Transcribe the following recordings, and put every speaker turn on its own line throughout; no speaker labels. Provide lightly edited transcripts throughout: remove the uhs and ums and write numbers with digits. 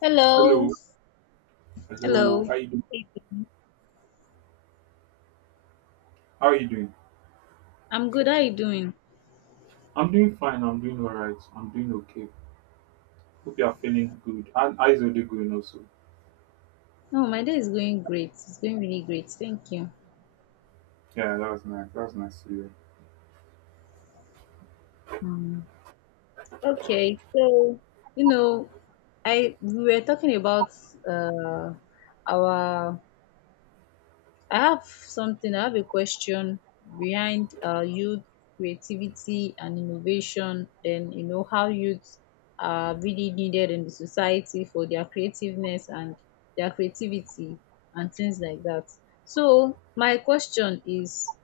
Hello.
Hello, hello.
Hello.
How you doing?
Hey, baby.
How are you doing?
I'm good. How are you doing?
I'm doing fine. I'm doing all right. I'm doing okay. Hope you are feeling good. And eyes are going also.
No, my day is going great. It's going really great. Thank you.
Yeah, that was nice. That was nice to hear.
Um, okay, so you know, I we were talking about uh our I have something, I have a question behind youth creativity and innovation, and you know, how youth are really needed in the society for their creativeness and their creativity and things like that. So, my question is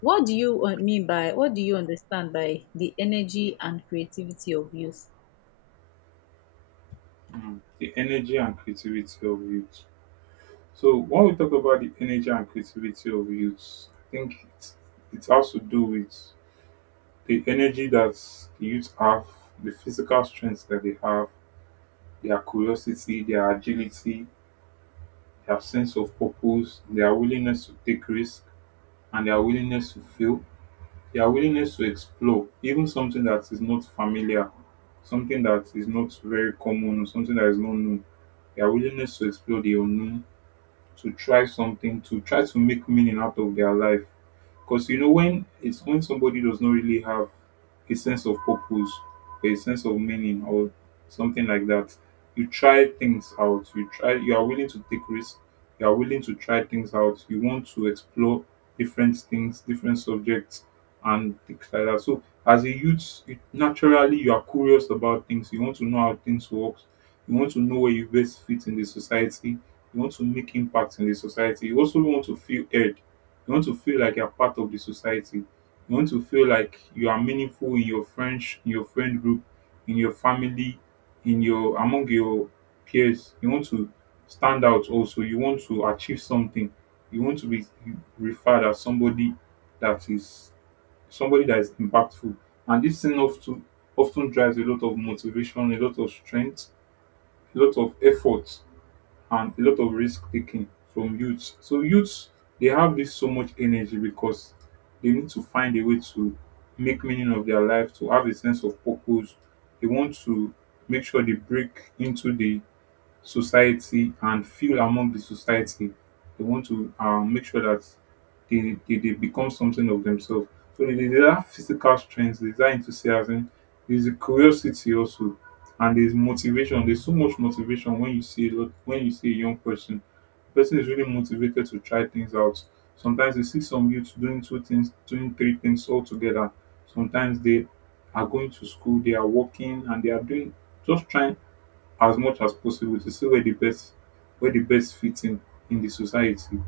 what do you mean by, what do you understand by the energy and creativity of youth?
Mm. The energy and creativity of youth. So when we talk about the energy and creativity of youth, I think it has to do with the energy that the youth have, the physical strength that they have, their curiosity, their agility, their sense of purpose, their willingness to take risks and their willingness to fail, their willingness to explore even something that is not familiar, something that is not very common, or something that is not known, their willingness to explore the unknown, to try something, to try to make meaning out of their life. Because you know when it's when somebody does not really have a sense of purpose or a sense of meaning or something like that, you try things out, you try, you are willing to take risks, you are willing to try things out, you want to explore different things, different subjects and things like that. So as a youth, you, naturally you are curious about things, you want to know how things work, you want to know where you best fit in the society, you want to make impact in the society. You also want to feel heard. You want to feel like you're part of the society. You want to feel like you are meaningful in your friends, in your friend group, in your family, in your among your peers. You want to stand out also. You want to achieve something. You want to be referred as that is somebody that is impactful. And this thing often drives a lot of motivation, a lot of strength, a lot of effort and a lot of risk taking from youths. So youths they have this so much energy because they need to find a way to make meaning of their life, to have a sense of purpose. They want to make sure they break into the society and feel among the society. They want to make sure that they become something of themselves. So they have physical strength, there's that enthusiasm, there's a curiosity also, and there's motivation. There's so much motivation when you see a lot, when you see a young person. The person is really motivated to try things out. Sometimes you see some youths doing two things, doing three things all together. Sometimes they are going to school, they are working, and they are doing, just trying as much as possible to see where the best, where the best fits in the society.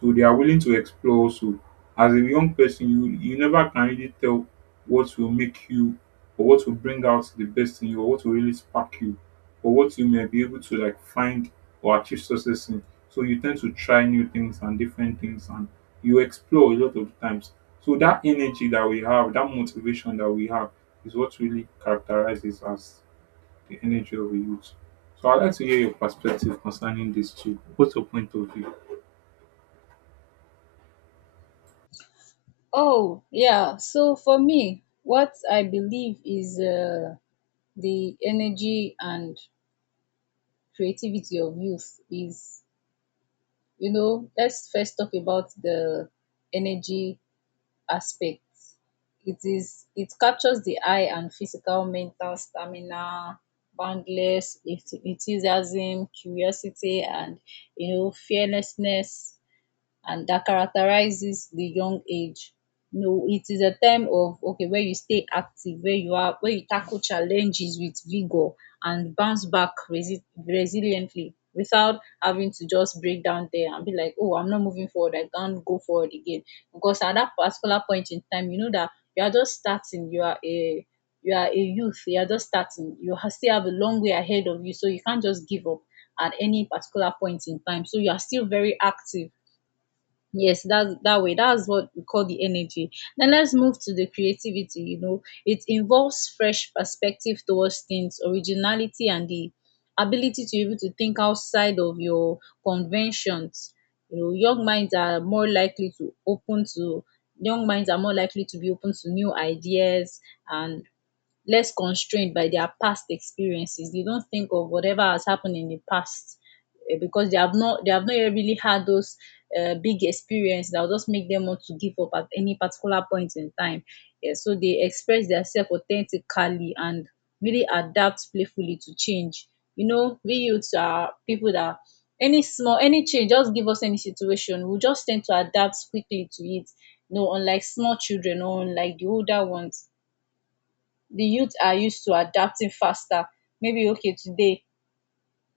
So they are willing to explore also. As a young person, you never can really tell what will make you or what will bring out the best in you or what will really spark you or what you may be able to like find or achieve success in. So you tend to try new things and different things and you explore a lot of times. So that energy that we have, that motivation that we have, is what really characterizes us, the energy of a youth. So I'd like to hear your perspective concerning this too. What's your point of view?
Oh, yeah. So for me, what I believe is the energy and creativity of youth is, you know, let's first talk about the energy aspect. It captures the eye and physical, mental stamina, boundless enthusiasm, curiosity, and you know, fearlessness and that characterizes the young age. No, it is a time of okay where you stay active, where you are where you tackle challenges with vigor and bounce back resiliently without having to just break down there and be like, oh, I'm not moving forward, I can't go forward again. Because at that particular point in time, you know that you are just starting, you are a youth, you are just starting, you still have a long way ahead of you, so you can't just give up at any particular point in time. So you are still very active. Yes, that's that way. That's what we call the energy. Then let's move to the creativity. You know, it involves fresh perspective towards things, originality, and the ability to be able to think outside of your conventions. You know, young minds are more likely to be open to new ideas and less constrained by their past experiences. They don't think of whatever has happened in the past because they have not yet really had those big experiences that will just make them want to give up at any particular point in time. Yeah, so they express themselves authentically and really adapt playfully to change. You know, we youths are people that any change, just give us any situation, we just tend to adapt quickly to it. You know, unlike small children or unlike the older ones, the youth are used to adapting faster. Maybe okay today,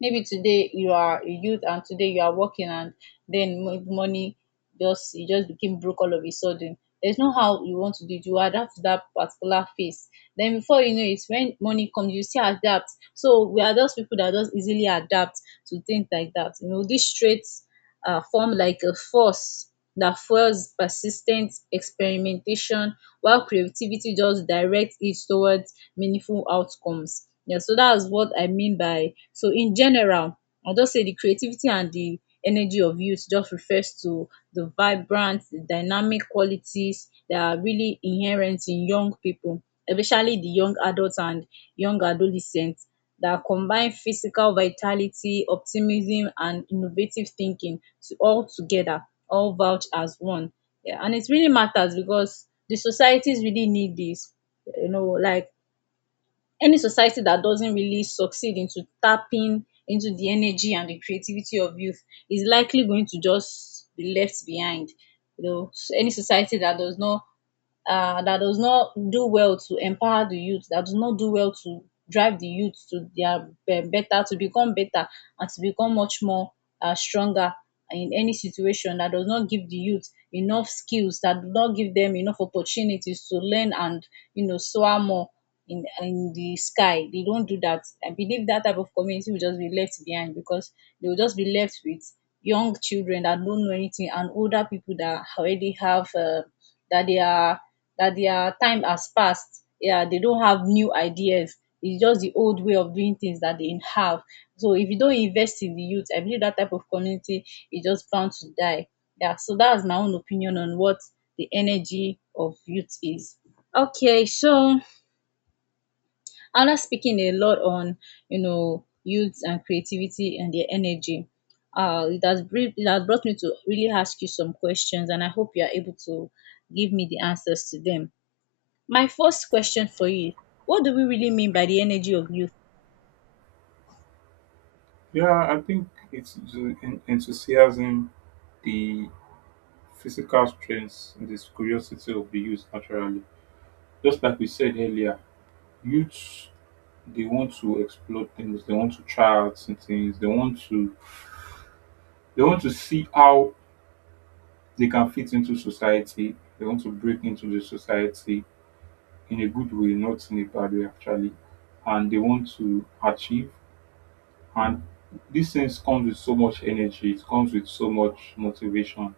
maybe today you are a youth and today you are working, and then money, just he just became broke all of a sudden, there's no how you want to do it, you adapt to that particular phase. Then before you know it, when money comes you still adapt. So we are those people that just easily adapt to things like that. You know, these traits form like a force that fuels persistent experimentation, while creativity just directs it towards meaningful outcomes. Yeah, so that's what I mean by, so in general, I'll just say the creativity and the energy of youth just refers to the vibrant, dynamic qualities that are really inherent in young people, especially the young adults and young adolescents, that combine physical vitality, optimism, and innovative thinking to all together, all vouch as one. Yeah, and it really matters because the societies really need this. You know, like any society that doesn't really succeed into tapping into the energy and the creativity of youth is likely going to just be left behind. You know, any society that does not do well to empower the youth, that does not do well to drive the youth to their better, to become better, and to become much more stronger in any situation, that does not give the youth enough skills, that do not give them enough opportunities to learn and you know soar more in the sky, they don't do that. I believe that type of community will just be left behind because they will just be left with young children that don't know anything and older people that already have that their that their time has passed. Yeah, they don't have new ideas. It's just the old way of doing things that they have. So if you don't invest in the youth, I believe that type of community is just bound to die. Yeah, so that's my own opinion on what the energy of youth is. Okay, so Anna speaking a lot on, you know, youth and creativity and their energy. It has brought me to really ask you some questions, and I hope you are able to give me the answers to them. My first question for you: what do we really mean by the energy of youth?
Yeah, I think it's the enthusiasm, the physical strength, and this curiosity of the youth naturally. Just like we said earlier, youths they want to explore things, they want to try out some things, they want to, they want to see how they can fit into society, they want to break into the society in a good way, not in a bad way actually. And they want to achieve. And these things comes with so much energy, it comes with so much motivation,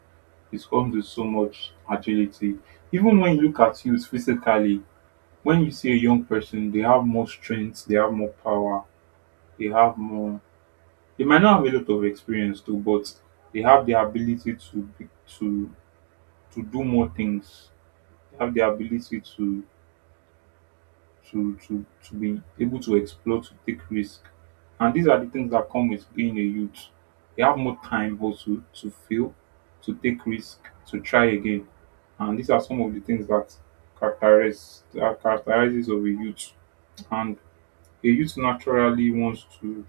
it comes with so much agility. Even when you look at youth physically, when you see a young person, they have more strength, they have more power, they have more, they might not have a lot of experience too, but they have the ability to to to do more things. They have the ability to to be able to explore, to take risk. And these are the things that come with being a youth. You have more time also to fail, to take risk, to try again. And these are some of the things that characterizes of a youth. And a youth naturally wants to,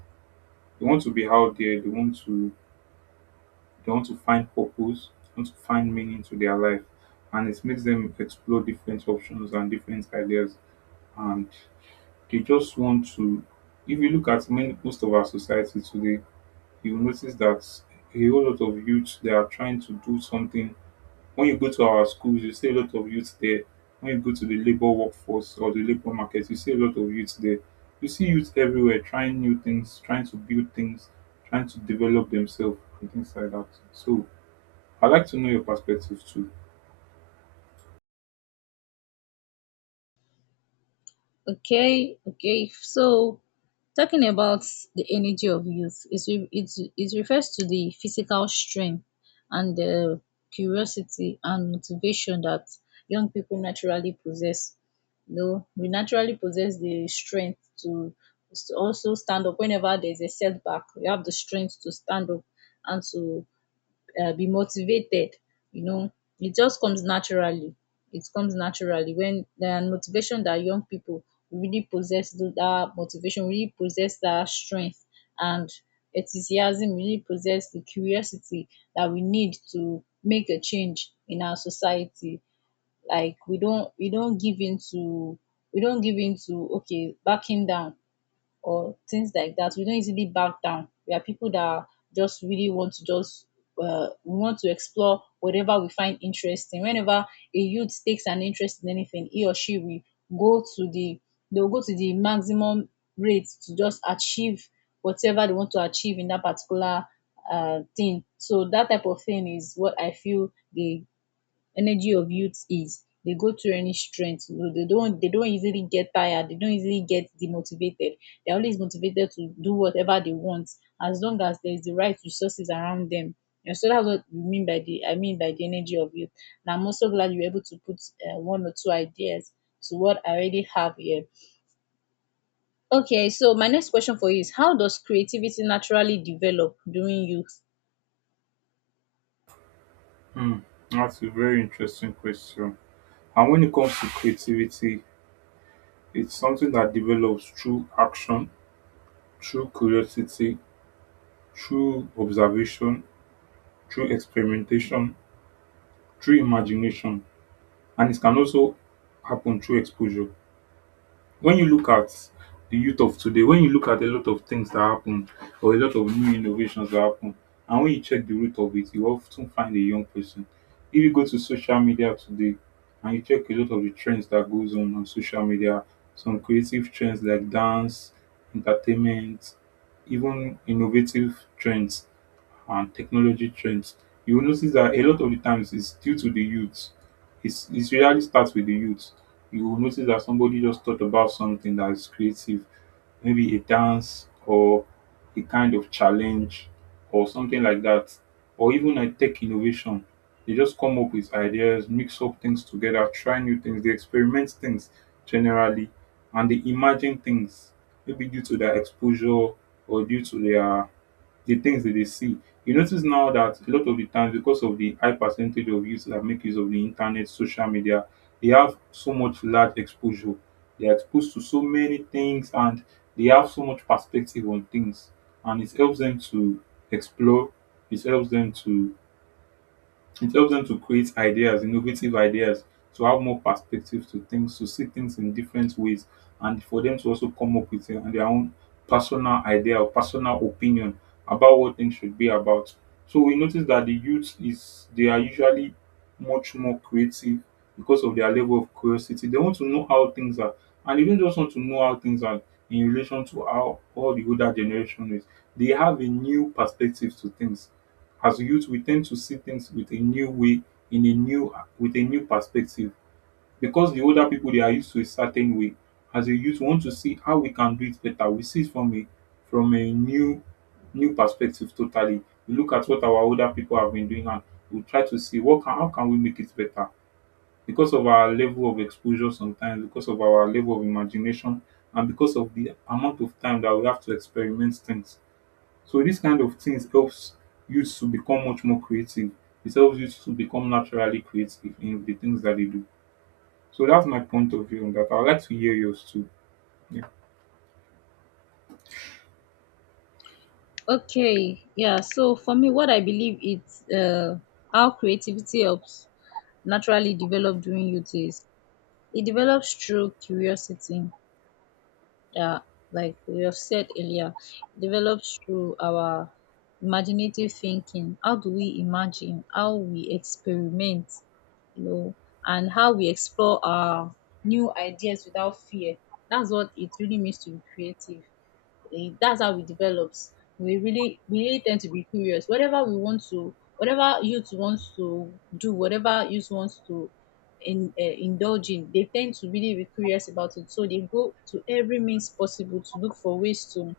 they want to be out there, they want to, they want to find purpose, they want to find meaning to their life. And it makes them explore different options and different ideas. And they just want to, if you look at many most of our society today, you'll notice that a whole lot of youth they are trying to do something. When you go to our schools, you see a lot of youth there. When you go to the labor workforce or the labor market, you see a lot of youth there. You see youth everywhere trying new things, trying to build things, trying to develop themselves and things like that. So I'd like to know your perspective too.
Okay, okay. So, talking about the energy of youth, it refers to the physical strength and the curiosity and motivation that young people naturally possess. You know, we naturally possess the strength to also stand up whenever there's a setback. We have the strength to stand up and to be motivated. You know, it just comes naturally. It comes naturally when the motivation that young people really possess, that motivation, really possess that strength and enthusiasm, really possess the curiosity that we need to make a change in our society. Like we don't give in to, okay, backing down or things like that. We don't easily back down. We are people that just really want to just we want to explore whatever we find interesting. Whenever a youth takes an interest in anything, he or she will go to the they will go to the maximum rate to just achieve whatever they want to achieve in that particular thing. So that type of thing is what I feel the energy of youth is. They go through any strength, so they don't easily get tired, they don't easily get demotivated, they're always motivated to do whatever they want as long as there's the right resources around them. And so that's what we mean by the I mean by the energy of youth. And I'm also glad you're able to put one or two ideas to what I already have here. Okay, so my next question for you is how does creativity naturally develop during youth?
That's a very interesting question. And when it comes to creativity, it's something that develops through action, through curiosity, through observation, through experimentation, through imagination, and it can also happen through exposure. When you look at the youth of today, when you look at a lot of things that happen or a lot of new innovations that happen, and when you check the root of it, you often find a young person. If you go to social media today and you check a lot of the trends that goes on social media, some creative trends like dance, entertainment, even innovative trends and technology trends, you will notice that a lot of the times it's due to the youth. It's, it really starts with the youth. You will notice that somebody just thought about something that is creative, maybe a dance or a kind of challenge or something like that, or even a tech innovation. They just come up with ideas, mix up things together, try new things, they experiment things generally, and they imagine things maybe due to their exposure or due to their, the things that they see. You notice now that a lot of the times, because of the high percentage of youths that make use of the internet, social media, they have so much large exposure. They are exposed to so many things and they have so much perspective on things. And it helps them to explore, it helps them to, it helps them to create ideas, innovative ideas, to have more perspective to things, to see things in different ways, and for them to also come up with their own personal idea or personal opinion about what things should be about. So we notice that the youth is they are usually much more creative because of their level of curiosity. They want to know how things are, and they don't just want to know how things are in relation to how all the older generation is. They have a new perspective to things. As a youth, we tend to see things with a new way, in a new, with a new perspective, because the older people they are used to a certain way. As a youth, we want to see how we can do it better. We see it from a, from a new perspective totally. We look at what our older people have been doing and we try to see what can, how can we make it better because of our level of exposure sometimes, because of our level of imagination, and because of the amount of time that we have to experiment things. So this kind of things helps you to become much more creative. It helps you to become naturally creative in the things that you do. So that's my point of view on that. I'd like to hear yours too. Yeah.
Okay, yeah. So for me, what I believe it's how creativity helps naturally develop during youth is it develops through curiosity. Yeah, like we have said earlier, it develops through our imaginative thinking. How do we imagine? How we experiment? You know, and how we explore our new ideas without fear. That's what it really means to be creative. That's how it develops. We really tend to be curious. Whatever youth wants to do, whatever youth wants to indulge in, they tend to really be curious about it. So they go to every means possible to look for ways to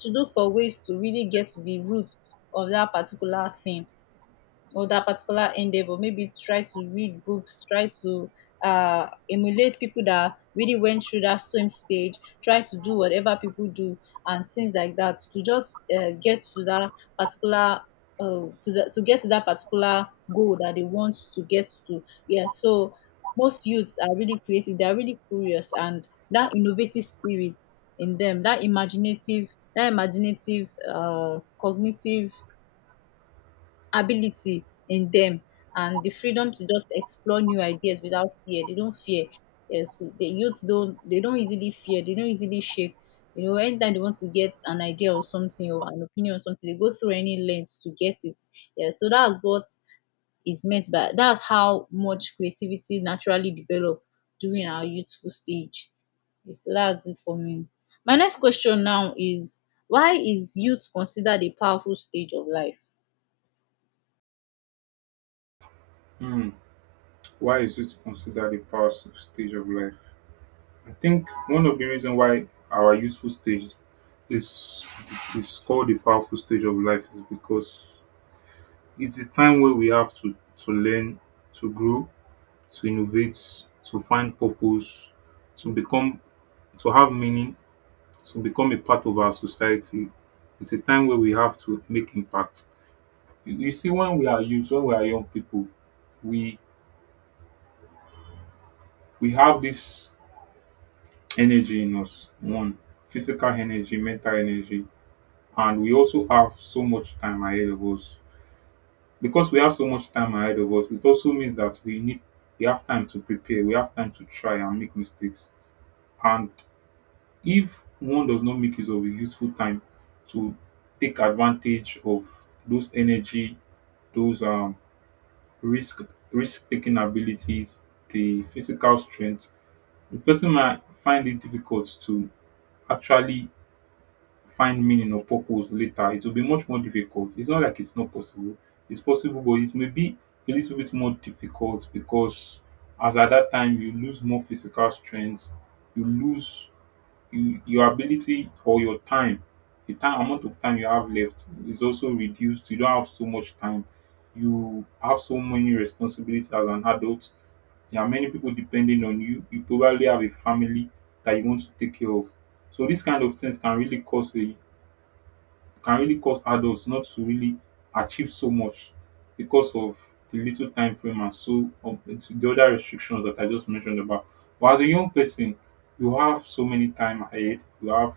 to look for ways to really get to the root of that particular thing or that particular endeavor. Maybe try to read books, try to emulate people that really went through that same stage, try to do whatever people do and things like that to just get to that particular. To get to that particular goal that they want to get to. Yeah, so most youths are really creative, they are really curious, and that innovative spirit in them, that imaginative, cognitive ability in them and the freedom to just explore new ideas without fear. They don't fear. Yes, the youth don't, they don't easily fear, they don't easily shake. You know, anytime they want to get an idea or something or an opinion or something, they go through any length to get it. Yeah, so that's what is meant by that's how much creativity naturally develop during our youthful stage. Yes, so that's it for me. My next question now is why is youth considered a powerful stage of life?
Why is youth considered a powerful stage of life? I think one of the reasons why our youthful stage is called a powerful stage of life is because it's the time where we have to learn, to grow, to innovate, to find purpose, to become, to have meaning, to become a part of our society. It's a time where we have to make impact. You see, when we are youth, when we are young people, we we have this energy in us. One, physical energy, mental energy, and we also have so much time ahead of us. Because we have so much time ahead of us, it also means that we need, we have time to prepare, we have time to try and make mistakes. And if one does not make use of his useful time to take advantage of those energy, those risk risk taking abilities, the physical strength, the person might find it difficult to actually find meaning or purpose later. It will be much more difficult. It's not like it's not possible. It's possible, but it may be a little bit more difficult because as at that time you lose more physical strength, you lose your ability or your time, the time amount of time you have left is also reduced. You don't have so much time. You have so many responsibilities as an adult. There are many people depending on you. You probably have a family that you want to take care of. So these kind of things can really cause adults not to really achieve so much because of the little time frame, and so, to the other restrictions that I just mentioned about. But as a young person, you have so many time ahead, you have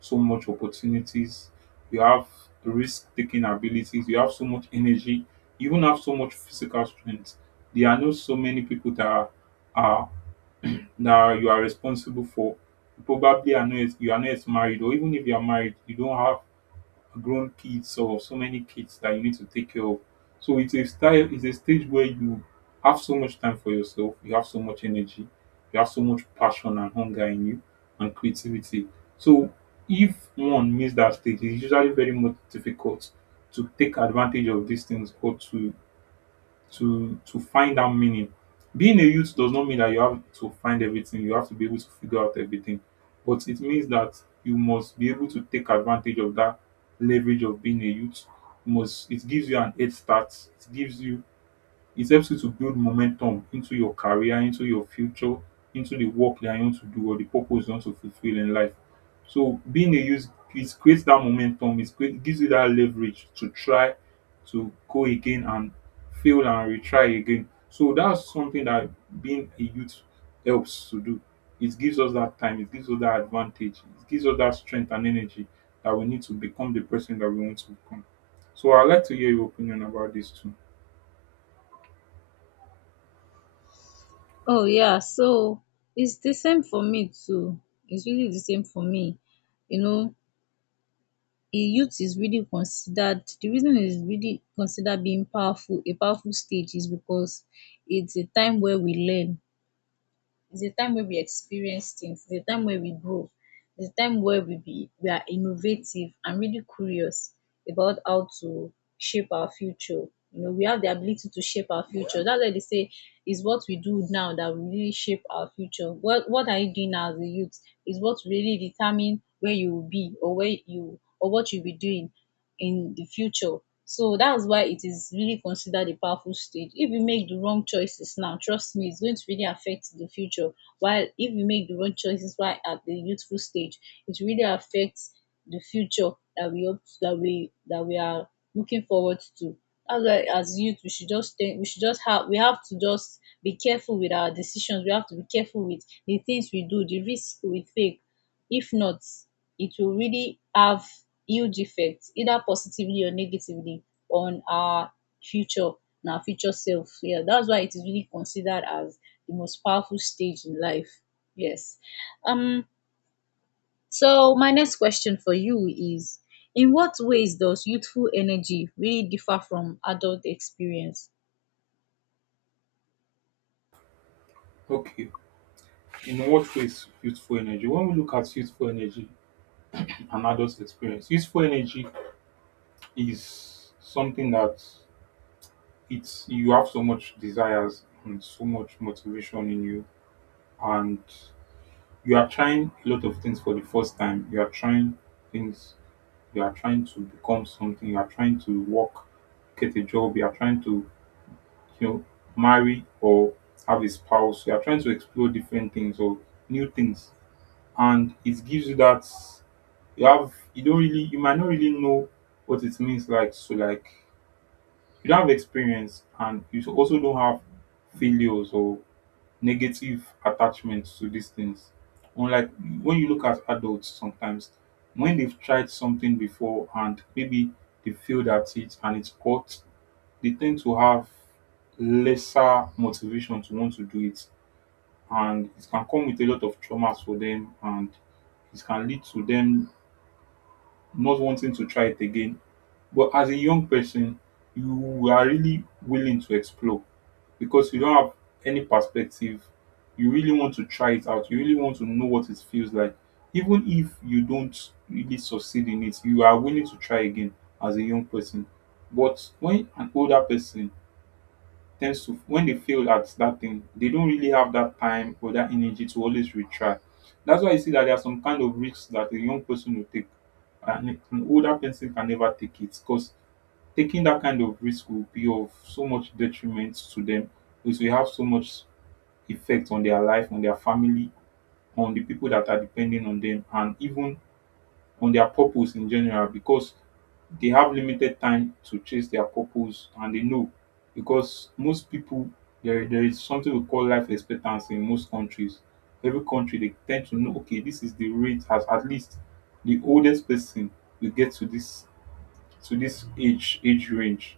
so much opportunities, you have risk taking abilities, you have so much energy, you even have so much physical strength. There are not so many people that are that you are responsible for. You probably are not yet- you are not yet married, or even if you are married, you don't have grown kids or so many kids that you need to take care of. So it's a stage where you have so much time for yourself, you have so much energy, you have so much passion and hunger in you, and creativity. So if one missed that stage, it's usually very much difficult to take advantage of these things, or to find that meaning. Being a youth does not mean that you have to find everything, you have to be able to figure out everything. But it means that you must be able to take advantage of that leverage of being a youth. You must it gives you an head start, it helps you to build momentum into your career, into your future, into the work that you want to do, or the purpose you want to fulfill in life. So being a youth, it creates that momentum, it create gives you that leverage to try to go again and fail and retry again. So that's something that being a youth helps to do. It gives us that time, it gives us that advantage, it gives us that strength and energy that we need to become the person that we want to become. So I'd like to hear your opinion about this too.
Oh yeah, so it's the same for me too. It's really the same for me. You know, a youth is really considered, the reason it's really considered being powerful, a powerful stage, is because it's a time where we learn, it's the time where we experience things. It's the time where we grow. It's the time where we are innovative and really curious about how to shape our future. You know, we have the ability to shape our future. That's why they say is what we do now that will really shape our future. What are you doing now as a youth is what really determine where you will be or where you or what you'll be doing in the future. So that's why it is really considered a powerful stage. If you make the wrong choices now, trust me, it's going to really affect the future. While if you make the wrong choices while at the youthful stage, it really affects the future that we hope that we are looking forward to. That's why as youth we have to just be careful with our decisions. We have to be careful with the things we do, the risk we take. If not, it will really have huge effects, either positively or negatively, on our future and our future self. Yeah, that's why it is really considered as the most powerful stage in life. Yes. Um, so my next question for you is in what ways does youthful energy really differ from adult experience?
Okay. In what ways youthful energy? When we look at youthful energy and adult experience, youthful energy is something that it's you have so much desires and so much motivation in you, and you are trying a lot of things for the first time. You are trying things. You are trying to become something. You are trying to work, get a job. You are trying to you know marry or have a spouse. You are trying to explore different things or new things, and it gives you that you have you don't really you might not really know what it means, like, so, like, you don't have experience, and you also don't have failures or negative attachments to these things. Unlike when you look at adults sometimes, when they've tried something before and maybe they failed at it and it's caught, they tend to have lesser motivation to want to do it, and it can come with a lot of traumas for them, and it can lead to them not wanting to try it again. But as a young person, you are really willing to explore because you don't have any perspective. You really want to try it out. You really want to know what it feels like. Even if you don't really succeed in it, you are willing to try again as a young person. But when an older person tends to when they fail at that thing, they don't really have that time or that energy to always retry. That's why you see that there are some kind of risks that a young person will take and an older person can never take it, because taking that kind of risk will be of so much detriment to them. It will have so much effect on their life, on their family, on the people that are depending on them, and even on their purpose in general, because they have limited time to chase their purpose and they know. Because most people, there is something we call life expectancy in most countries. Every country, they tend to know, okay, this is the rate as at least the oldest person will get to, this age range.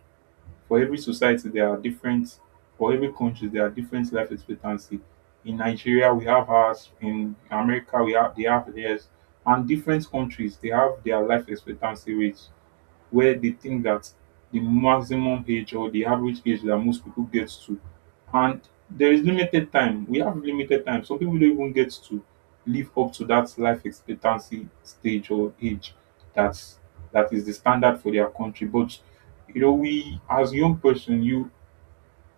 for every society there are different for every country there are different life expectancy. In Nigeria we have ours, in America we have they have theirs, and different countries, they have their life expectancy rates, where they think that the maximum age or the average age that most people get to. And there is limited time we have limited time. Some people don't even get to live up to that life expectancy stage or age, that's that is the standard for their country. But we as young person,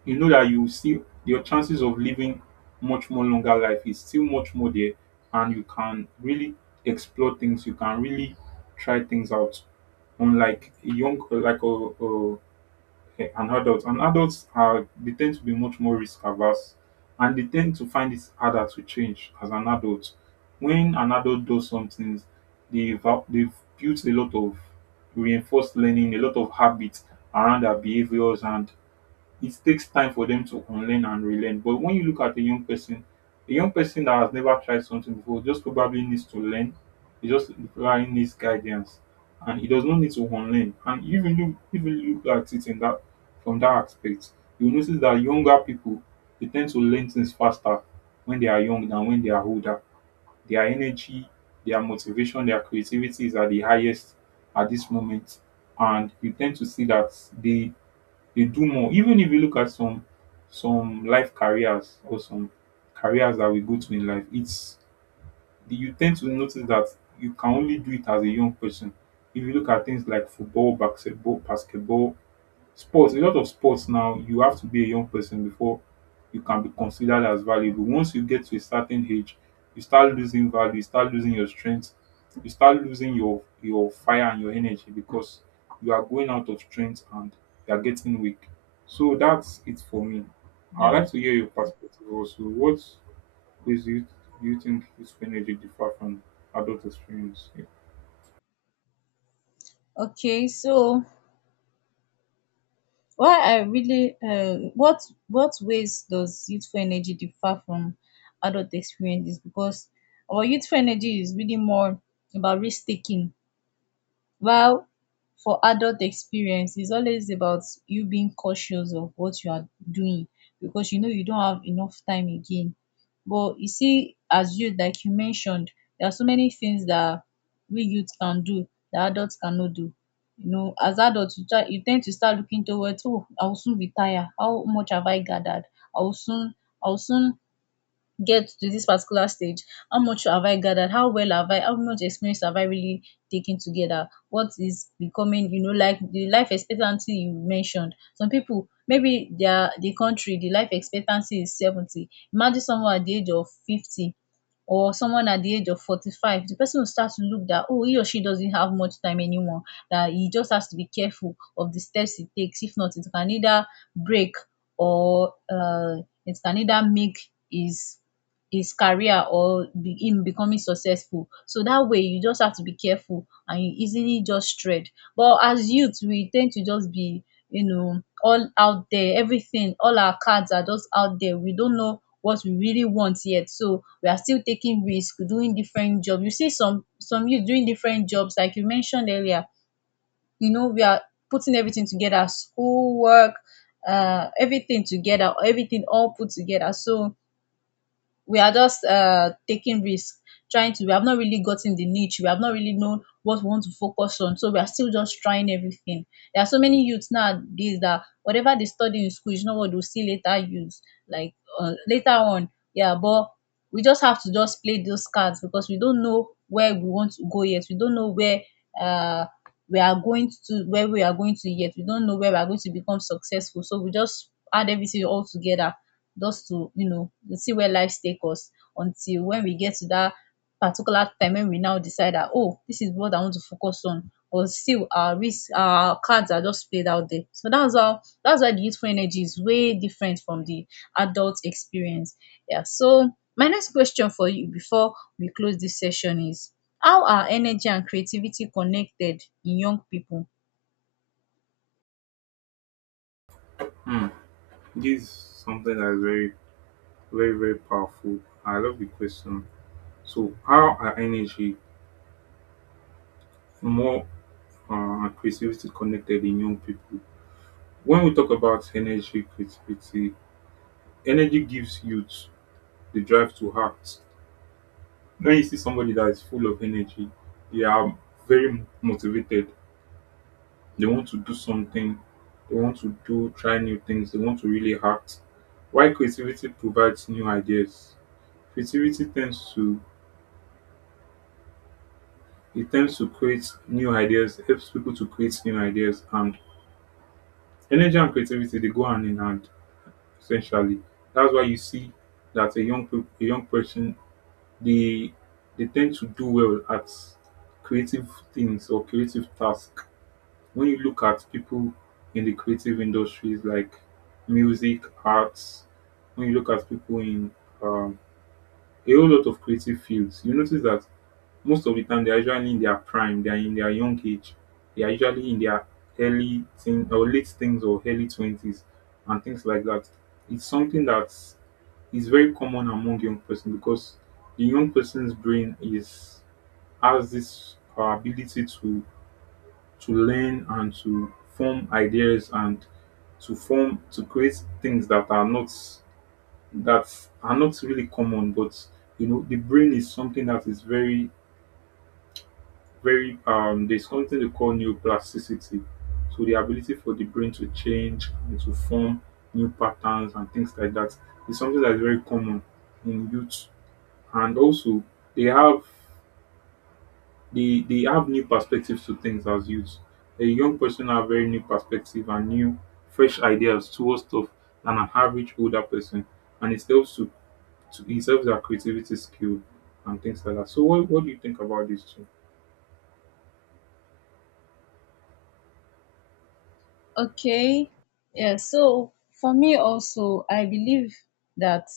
you know that you see your chances of living much more longer life is still much more there, and you can really explore things, you can really try things out. Unlike a young like a an adult. And adults are they tend to be much more risk averse, and they tend to find it harder to change as an adult. When an adult does some things, they've they've built a lot of reinforced learning, a lot of habits around their behaviors, and it takes time for them to unlearn and relearn. But when you look at a young person that has never tried something before just probably needs to learn. He just probably needs guidance, and he does not need to unlearn. And even look at it in that from that aspect, you notice that younger people, they tend to learn things faster when they are young than when they are older. Their energy, their motivation, their creativity is at the highest at this moment, and you tend to see that they they do more. Even if you look at some life careers or some careers that we go to in life, it's you tend to notice that you can only do it as a young person. If you look at things like football, basketball, sports, a lot of sports now, you have to be a young person before you can be considered as valuable. Once you get to a certain age, you start losing value, you start losing your strength, you start losing your fire and your energy, because you are going out of strength and you are getting weak. So that's it for me. I'd
Yeah.
like to hear your perspective also. What ways do you think useful energy differ from adult experience?
Okay, so why I really what ways does youthful energy differ from adult experiences? Because our youthful energy is really more about risk taking, while for adult experience it's always about you being cautious of what you are doing, because you know you don't have enough time again. But you see, as you like you mentioned, there are so many things that we youth can do that adults cannot do. You know, as adults, you try, you ten to start looking towards, oh, I will soon retire, how much have I gathered, I will soon I will soon get to this particular stage. How much have I gathered, how well have I, how much experience have I really taken together, what is becoming, you know, like the life expectancy you mentioned. Some people, maybe their the country the life expectancy is 70. Imagine someone at the age of 50 or someone at the age of 45, the person will start to look that, oh, he or she doesn't have much time anymore, that he just has to be careful of the steps he takes. If not, it can either break, or it can either make his his career, or be him becoming successful. So that way you just have to be careful and you easily just strayed. But as youth we tend to just be, you know, all out there, everything, all our cards are just out there. We don't know what we really want yet, so we are still taking risk, doing different jobs. You see some youth doing different jobs like you mentioned earlier. You know, we are putting everything together, school, work, everything together, everything all put together. So we are just taking risks, trying to, we have not really gotten the niche, we have not really known what we want to focus on, so we are still just trying everything. There are so many youths nowadays that whatever they study in school is not what they'll see later use, like later on. Yeah, but we just have to just play those cards because we don't know where we want to go yet, we don't know where, uh we are going to where we are going to yet, we don't know where we are going to become successful, so we just add everything all together, just to, you know, see where life take us, until when we get to that particular time when we now decide that, oh, this is what I want to focus on. But still, our risk, our cards are just played out there. So that's why the youthful energy is way different from the adult experience. Yeah. So my next question for you before we close this session is, how are energy and creativity connected in young people?
This is something that is very, very, very powerful. I love the question. So how are energy more and creativity connected in young people? When we talk about energy, creativity, energy gives youth the drive to act. When you see somebody that is full of energy, they are very motivated. They want to do something. They want to do try new things. They want to really act. Why creativity provides new ideas? Creativity tends to, it tends to create new ideas, helps people to create new ideas. And energy and creativity, they go hand in hand essentially. That's why you see that a young person, they they tend to do well at creative things or creative tasks. When you look at people in the creative industries like music, arts, when you look at people in um, a whole lot of creative fields, you notice that most of the time they are usually in their prime, they are in their young age. They are usually in their early teen or late teens or early 20s and things like that. It's something that is very common among young person, because the young person's brain is has this ability to learn and to form ideas, and to create things that are not really common. But the brain is something that is very, very. There's something they call neuroplasticity. So the ability for the brain to change and to form new patterns and things like that is something that's very common in youth. And also, they have they have new perspectives to things as youth. A young person have very new perspective and new fresh ideas towards stuff than an average older person. And it helps their creativity skill and things like that. So what do you think about this too?
Okay. Yeah. So for me also, I believe that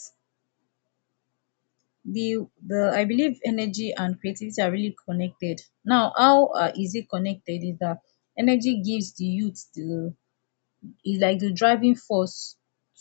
the the I believe energy and creativity are really connected. Now, how is it connected? Is that energy gives the youth the, is like the driving force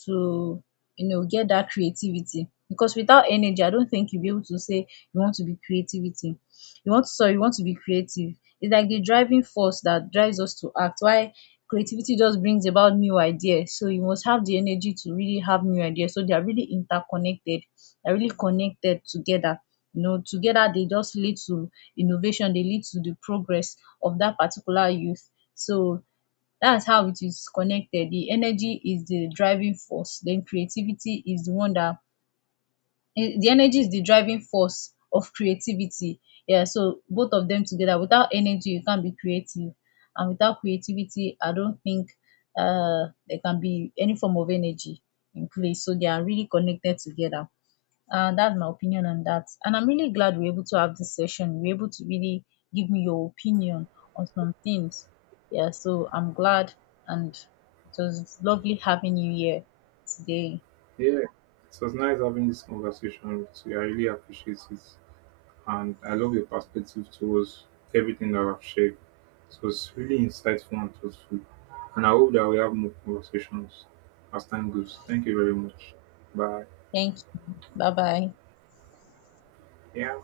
to, you know, get that creativity, because without energy I don't think you'll be able to say you want to be creativity, you want to, sorry, you want to be creative. It's like the driving force that drives us to act, why creativity just brings about new ideas. So you must have the energy to really have new ideas, so they are really interconnected, they're really connected together. You know, together they just lead to innovation, they lead to the progress of that particular youth. So that's how it is connected. The energy is the driving force, then creativity is the one that, the energy is the driving force of creativity. Yeah, so both of them together, without energy you can't be creative, and without creativity I don't think there can be any form of energy in place. So they are really connected together. That's my opinion on that. And I'm really glad we're able to have this session, we are able to really give me your opinion on some things. Yeah, so I'm glad, and it was lovely having you here today.
Yeah, it was nice having this conversation with you. I really appreciate it. And I love your perspective towards everything that I've shared. It was really insightful and thoughtful. And I hope that we have more conversations as time goes. Thank you very much. Bye.
Thank you. Bye bye.
Yeah.